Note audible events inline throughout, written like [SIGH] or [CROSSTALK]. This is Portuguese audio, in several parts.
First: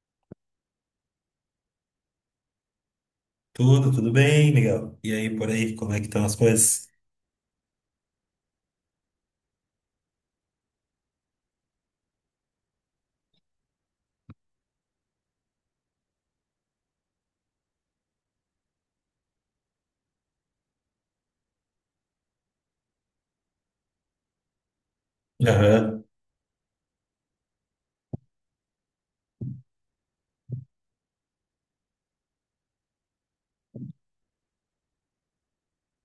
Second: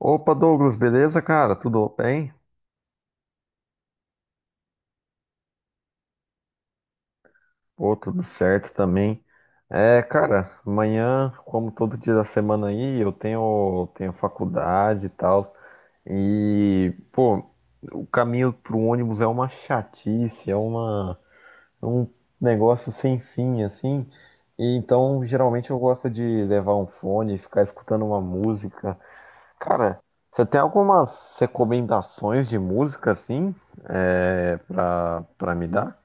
Opa, Douglas, beleza, cara? Tudo bem? Tudo, tudo bem, Miguel? E aí, por aí, como é que estão as coisas? Pô, tudo certo também. Cara, amanhã, como todo dia da semana aí, eu tenho faculdade e tal. E, pô, o caminho pro ônibus é uma chatice, é um negócio sem fim, assim. E então, geralmente eu Aham. gosto de levar um fone, ficar escutando uma música. Cara, você tem algumas recomendações de música assim, pra me dar?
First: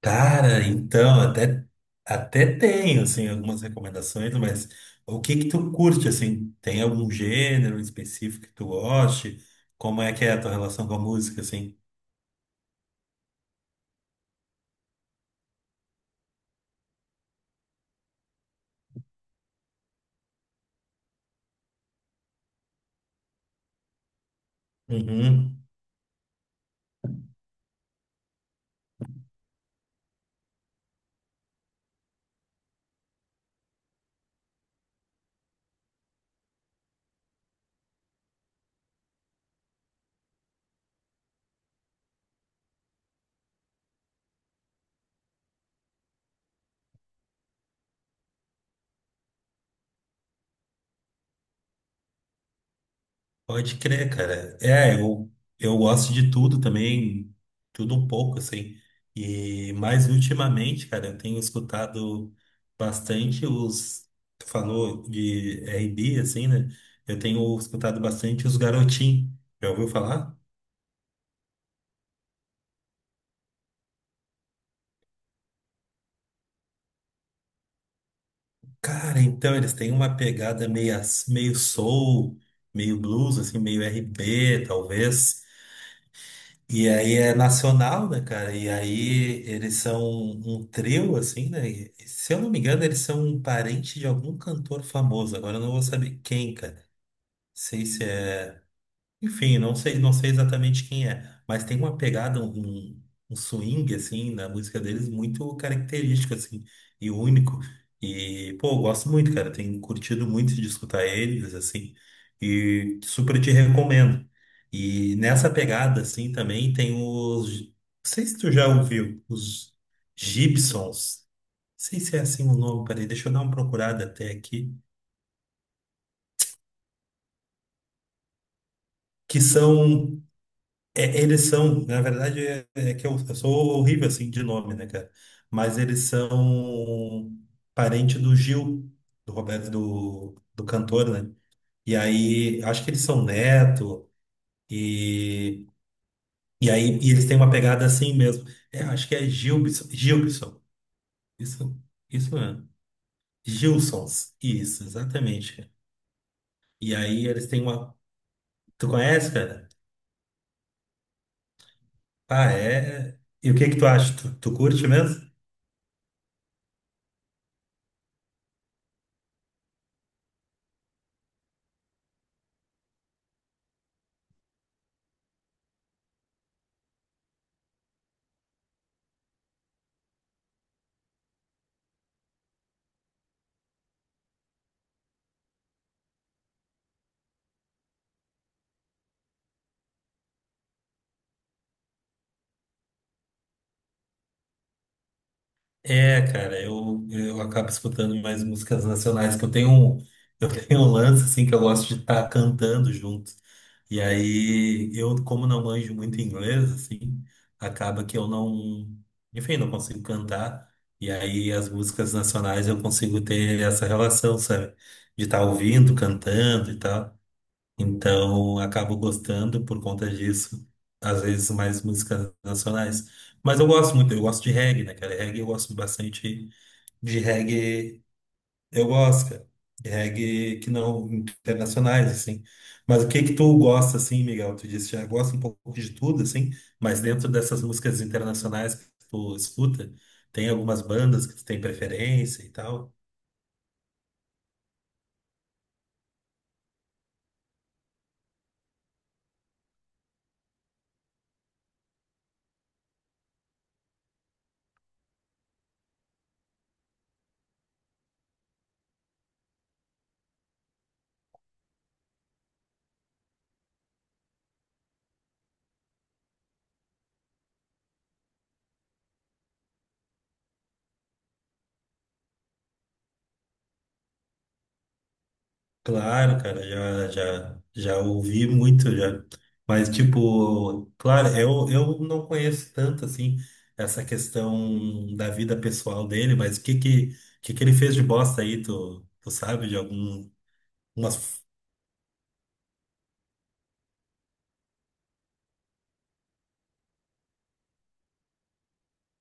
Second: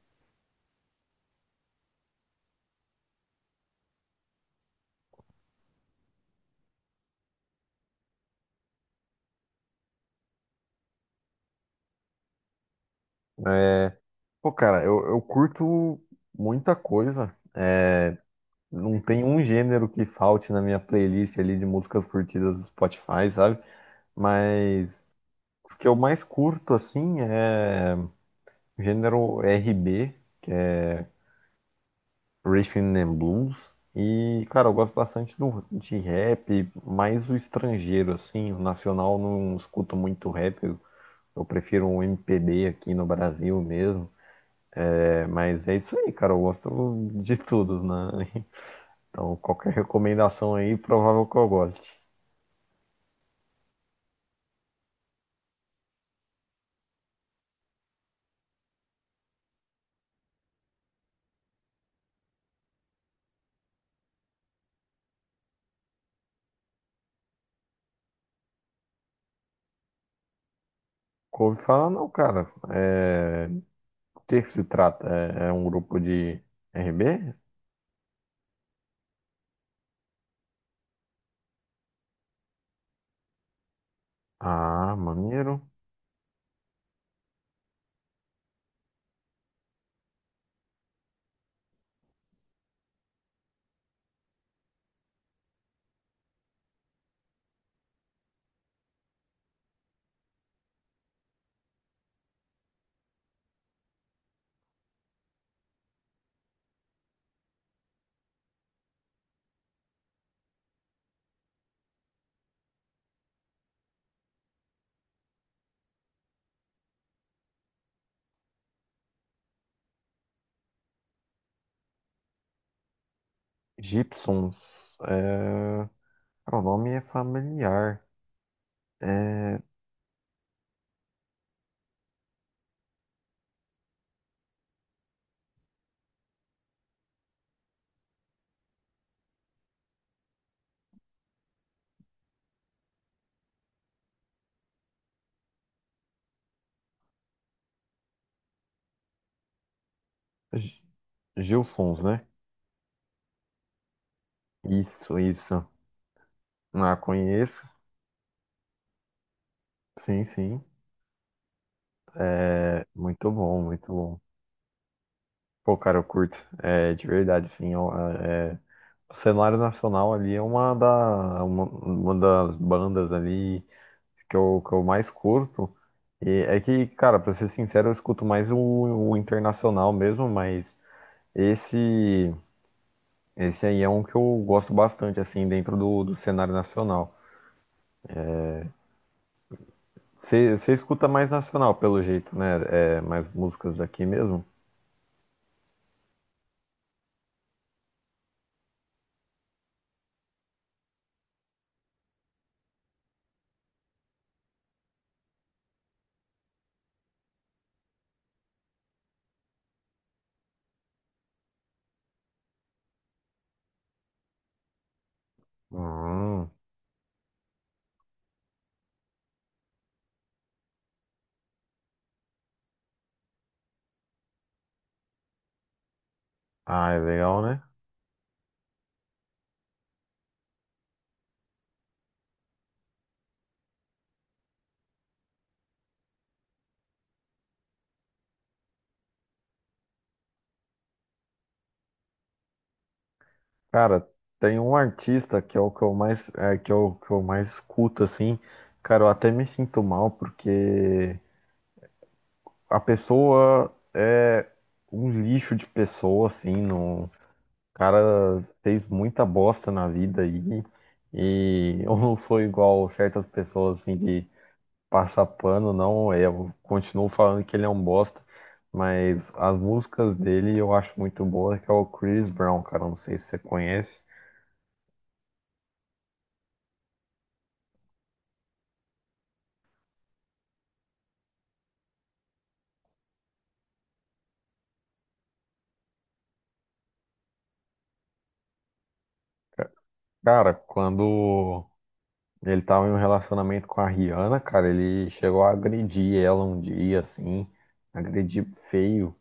Cara, então, até tenho, assim, algumas recomendações, mas o que que tu curte, assim? Tem algum gênero específico que tu goste? Como é que é a tua relação com a música, assim? Pô, cara, eu curto muita coisa. Não tem um gênero que falte na minha playlist ali de músicas curtidas do Spotify, sabe? Mas Uhum. os que eu mais curto assim é gênero RB, que é Rhythm and Blues. E, cara, eu gosto bastante de rap, mais o estrangeiro, assim, o nacional eu não escuto muito rap. Eu prefiro um MPB aqui no Brasil mesmo. É, mas é isso aí, cara. Eu gosto de tudo, né? [LAUGHS] Então, qualquer recomendação aí, provável que eu goste. Pode crer, cara. É, eu gosto de tudo também, tudo um pouco, assim. E mais ultimamente, cara, eu tenho escutado bastante os. Tu falou de R&B, assim, né? Eu tenho escutado bastante os Garotim. Já ouviu falar? Couve fala, não, cara. É... O que que se trata? É um grupo de RB? Cara, então eles têm uma pegada meio, meio soul, meio blues, assim, meio R&B, Ah, talvez. maneiro. E aí é nacional, né, cara? E aí eles são um trio, assim, né? E, se eu não me engano, eles são um parente de algum cantor famoso. Agora eu não vou saber quem, cara. Não sei se é. Enfim, não sei exatamente quem é, mas tem uma pegada, um swing, assim, na música deles muito característico, assim, e único. E, pô, eu gosto muito, cara. Tenho curtido muito de escutar eles, assim, e super te recomendo. E nessa pegada, assim, também tem os. Não sei se tu já ouviu, os Gibsons. Não sei se é assim o nome, peraí, deixa eu dar uma procurada até aqui. Gibsons. É... cara, o nome é familiar. Que É... são É, eles são, na verdade, é que eu sou horrível assim de nome, né, cara? Mas eles são parente do Gil, do Roberto, do cantor, né? E aí, acho que eles são neto, e, e aí, eles têm uma pegada assim mesmo. É, acho que é Gilbson, Gilbson, G- isso, Gilsons, né? isso mesmo. Gilsons, isso, Isso, exatamente, isso. cara. Ah, E aí eles têm conheço. uma. Tu conhece, cara? Sim, sim. Ah, É, é. muito E o bom, que que tu muito acha? bom. Tu curte mesmo? Pô, cara, eu curto. É, de verdade, sim. Ó, o cenário nacional ali é uma das bandas ali que eu mais curto. E é que, cara, pra ser sincero, eu escuto mais o internacional mesmo, mas esse, esse aí é um que eu gosto bastante, assim, dentro do cenário nacional. Você escuta mais nacional, pelo jeito, né? É, mais músicas daqui mesmo? É, cara, eu acabo escutando mais músicas nacionais, que eu tenho [LAUGHS] eu tenho um lance, assim, que eu gosto de estar cantando junto. E aí, eu, como não manjo muito inglês, assim, acaba que eu não, enfim, não consigo cantar. E aí, as músicas nacionais eu consigo ter essa relação, sabe? De estar ouvindo, Hum. cantando e tal. Então, acabo gostando por conta disso, às vezes mais músicas nacionais. Mas eu gosto muito, eu gosto de reggae, né, cara? Reggae eu gosto bastante Ah, é de legal, né? reggae, eu gosto, cara. De reggae que não internacionais, assim. Mas o que que tu gosta, assim, Miguel? Tu disse que já gosta um pouco de tudo, assim, mas dentro dessas músicas internacionais que tu escuta, tem algumas bandas que tu tem preferência e tal? Cara, tem um artista que é o que eu mais, é, que é o que eu mais escuto, assim. Cara, eu até me sinto mal porque a pessoa é um lixo de pessoa, assim. Não... O cara fez muita bosta na vida aí. E [LAUGHS] eu não sou igual certas pessoas, assim, que passa pano, não. Eu continuo falando que ele é um bosta. Mas as músicas dele eu acho muito boa, que é o Chris Brown, cara. Não sei se você conhece. Claro, cara, já ouvi muito já. Mas, tipo, claro, eu não conheço tanto, assim, essa questão da vida pessoal dele, mas o que que ele fez de bosta aí, tu sabe, de algum... Cara, Umas... quando ele tava em um relacionamento com a Rihanna, cara, ele chegou a agredir ela um dia, assim, agredir feio.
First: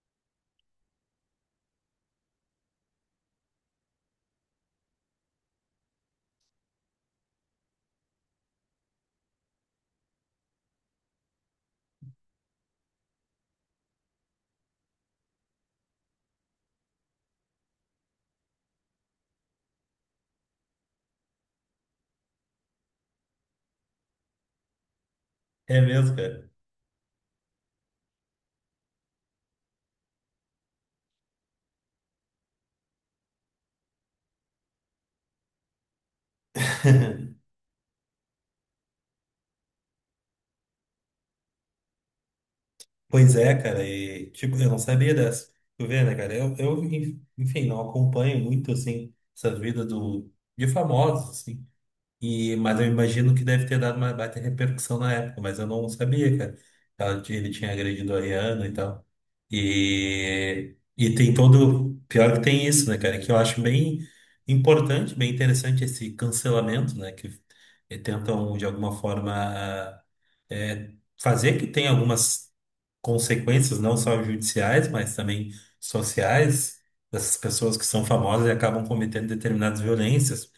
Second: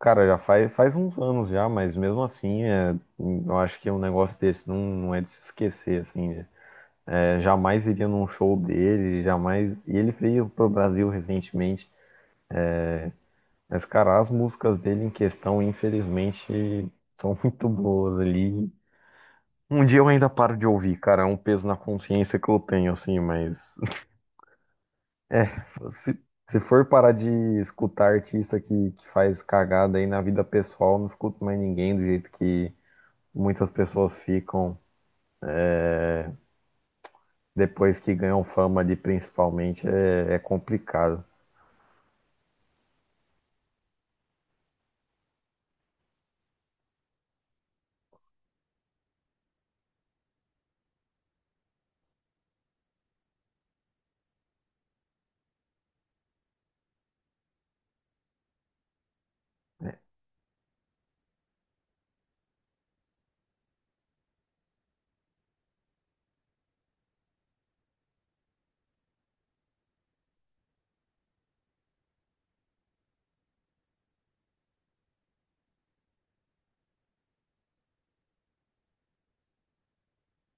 Cara, faz uns anos já, mas mesmo assim, é, eu acho que um negócio desse não é de se esquecer, assim, né? É, jamais iria num show dele, jamais. E ele veio pro Brasil recentemente, mas, cara, as músicas dele em questão, infelizmente, são [LAUGHS] muito boas ali. Um dia eu ainda paro de ouvir, cara, é um peso na consciência que eu tenho, assim, mas. É, É mesmo, se, cara. se for parar de escutar artista que faz cagada aí na vida pessoal, não escuto mais ninguém, do jeito que muitas pessoas ficam [LAUGHS] depois que ganham fama ali, principalmente, é complicado. Pois é, cara, e, tipo, eu não sabia dessa. Tu vê, né, cara, enfim, não acompanho muito, assim, essa vida de famosos, assim. E, mas eu imagino que deve ter dado uma baita repercussão na época, mas eu não sabia, cara. Ele tinha agredido a Rihanna e tal. E tem todo. Pior que tem isso, né, cara? É que eu acho bem importante, bem interessante esse cancelamento, né? Que tentam, de alguma forma, eh, fazer que tenha algumas consequências, não só judiciais, mas também sociais, dessas pessoas que são famosas e acabam cometendo determinadas violências,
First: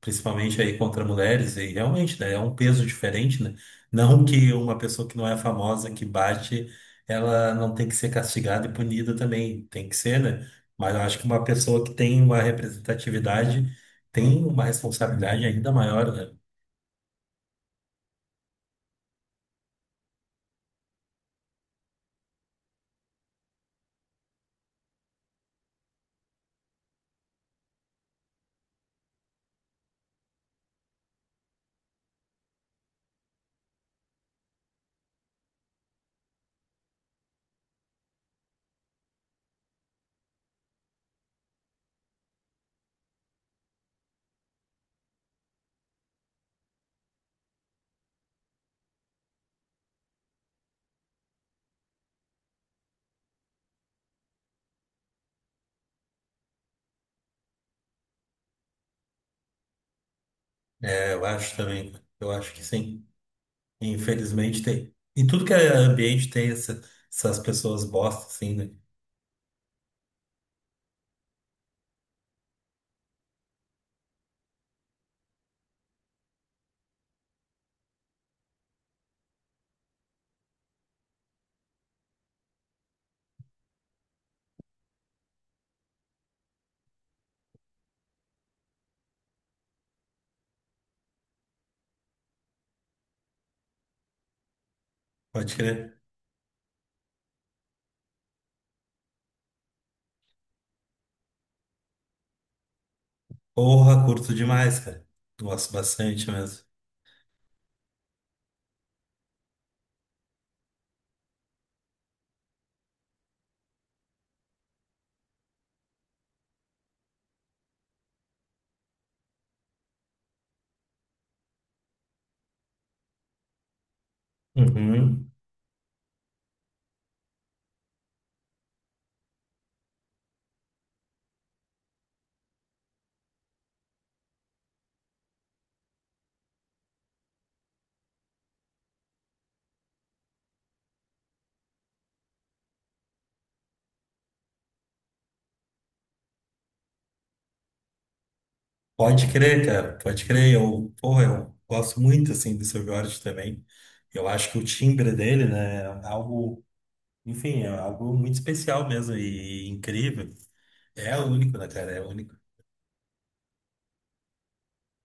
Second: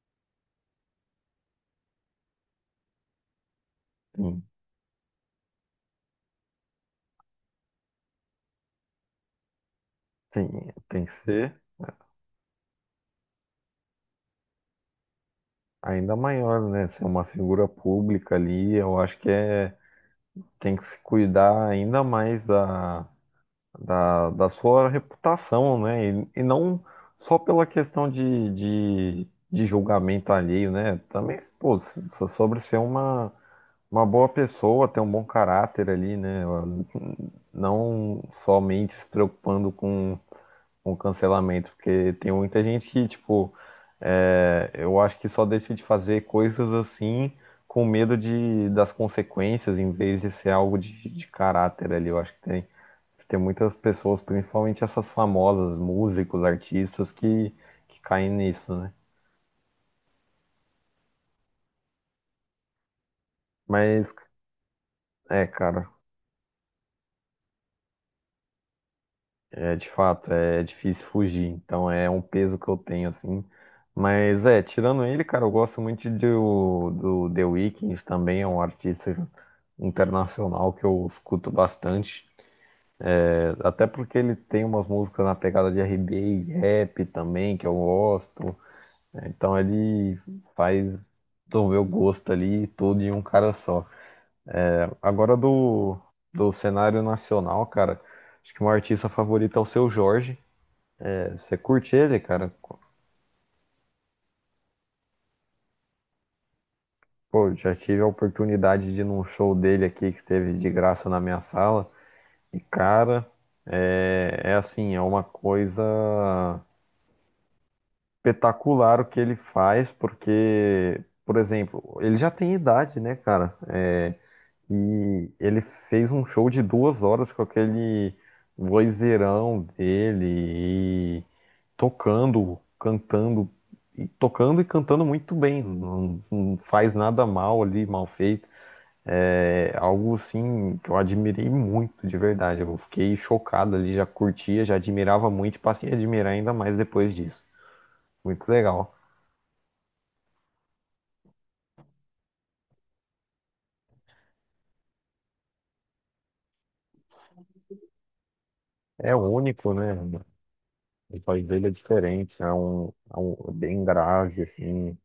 principalmente aí contra mulheres. E realmente, né? É um peso diferente, né? Não Sim, que uma pessoa que não é famosa, que bate ela não tem que ser castigada e punida também, tem que ser, tem, né? Mas eu tem que acho que uma ser pessoa que tem uma representatividade tem uma responsabilidade ainda maior, ainda né? maior, né? Ser uma figura pública ali, eu acho que é, tem que se cuidar ainda mais da sua reputação, né? E não só pela questão de julgamento alheio, né? Também, pô, sobre ser uma boa pessoa, ter um bom caráter ali, né? Não somente se preocupando com cancelamento, porque tem muita gente que, tipo, é, eu acho que só deixa de fazer coisas assim. Com medo de, das consequências, em vez de ser algo de caráter ali. Eu acho que tem muitas pessoas, principalmente essas famosas, músicos, artistas, que caem nisso, né? É, eu acho também, eu acho que sim. Mas, Infelizmente tem. Em tudo é, que é cara, ambiente tem essas pessoas bosta, assim, né? é de fato, é difícil fugir. Então é um peso que eu tenho, assim. Mas é, tirando ele, cara, eu gosto muito do The Weeknd também, é um artista internacional que eu escuto bastante. É, até porque ele tem umas músicas na pegada de RB e rap também, que eu gosto, né? Então ele faz desenvolver o gosto ali e tudo em um cara só, cara. Agora Pode crer. do cenário nacional, cara, acho que o meu artista favorito é o Seu Jorge. É, você curte ele, cara? Porra, curto demais, cara. Gosto bastante mesmo. Pô, já tive a oportunidade de ir num show dele aqui que esteve de graça na minha sala. E, cara, é assim, é uma coisa espetacular o que ele faz, porque, por exemplo, ele já tem idade, né, cara? É, e Uhum. ele fez um show de 2 horas com aquele vozeirão dele e tocando, cantando, e tocando e cantando muito bem. Não, não faz nada mal ali, mal feito. É algo assim que eu admirei muito, de verdade. Eu fiquei chocado ali, já curtia, já admirava muito e passei a admirar ainda mais depois disso. Muito legal. Pode crer, cara, pode crer. Eu, porra, eu gosto muito, assim, do Seu Jorge também. Eu acho que o timbre dele, né, é algo enfim, é algo muito especial É mesmo e único, né? incrível. É O país único, dele né, é cara? É único. diferente, é um- é bem grave, assim,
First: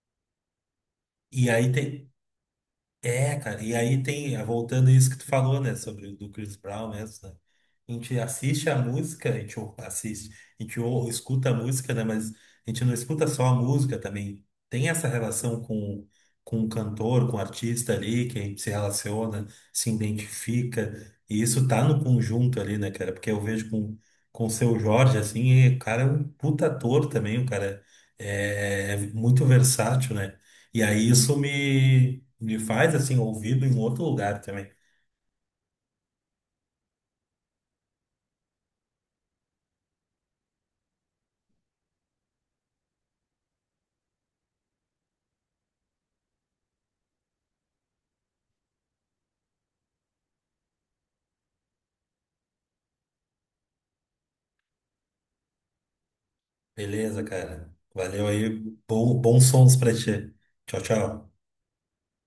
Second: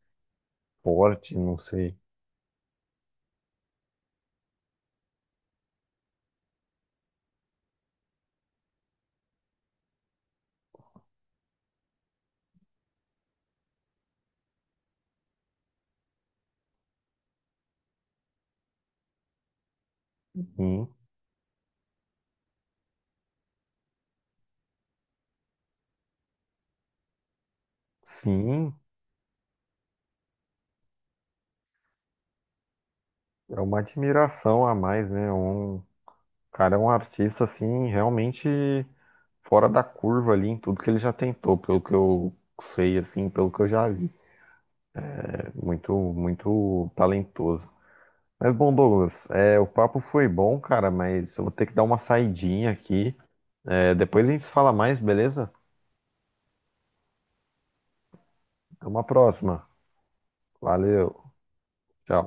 porte, E não aí sei. tem, É, cara, voltando a isso que tu falou, né, sobre o do Chris Brown mesmo, né? A gente assiste a música, a gente assiste, a gente escuta a música, né, mas a gente não escuta só a música também. Tem essa relação com o cantor, com o artista ali, que a gente se relaciona, se Sim, identifica, e isso tá no conjunto ali, né, cara? Porque eu vejo com o Seu Jorge, assim, e o cara é um puta ator também, o cara é muito versátil, né? E aí isso me faz, assim, é ouvido em uma outro lugar admiração também. a mais, né? É um, o cara é um artista assim realmente fora da curva ali em tudo que ele já tentou, pelo que eu sei assim, pelo que eu já vi. É muito, muito talentoso. Mas bom, Douglas, é, o papo foi bom, cara, mas eu vou ter que dar uma saidinha aqui. É, depois a gente se fala mais, beleza? Beleza, cara. Valeu aí. Até uma Bom, bons próxima. sons pra ti. Tchau, Valeu. tchau. Tchau.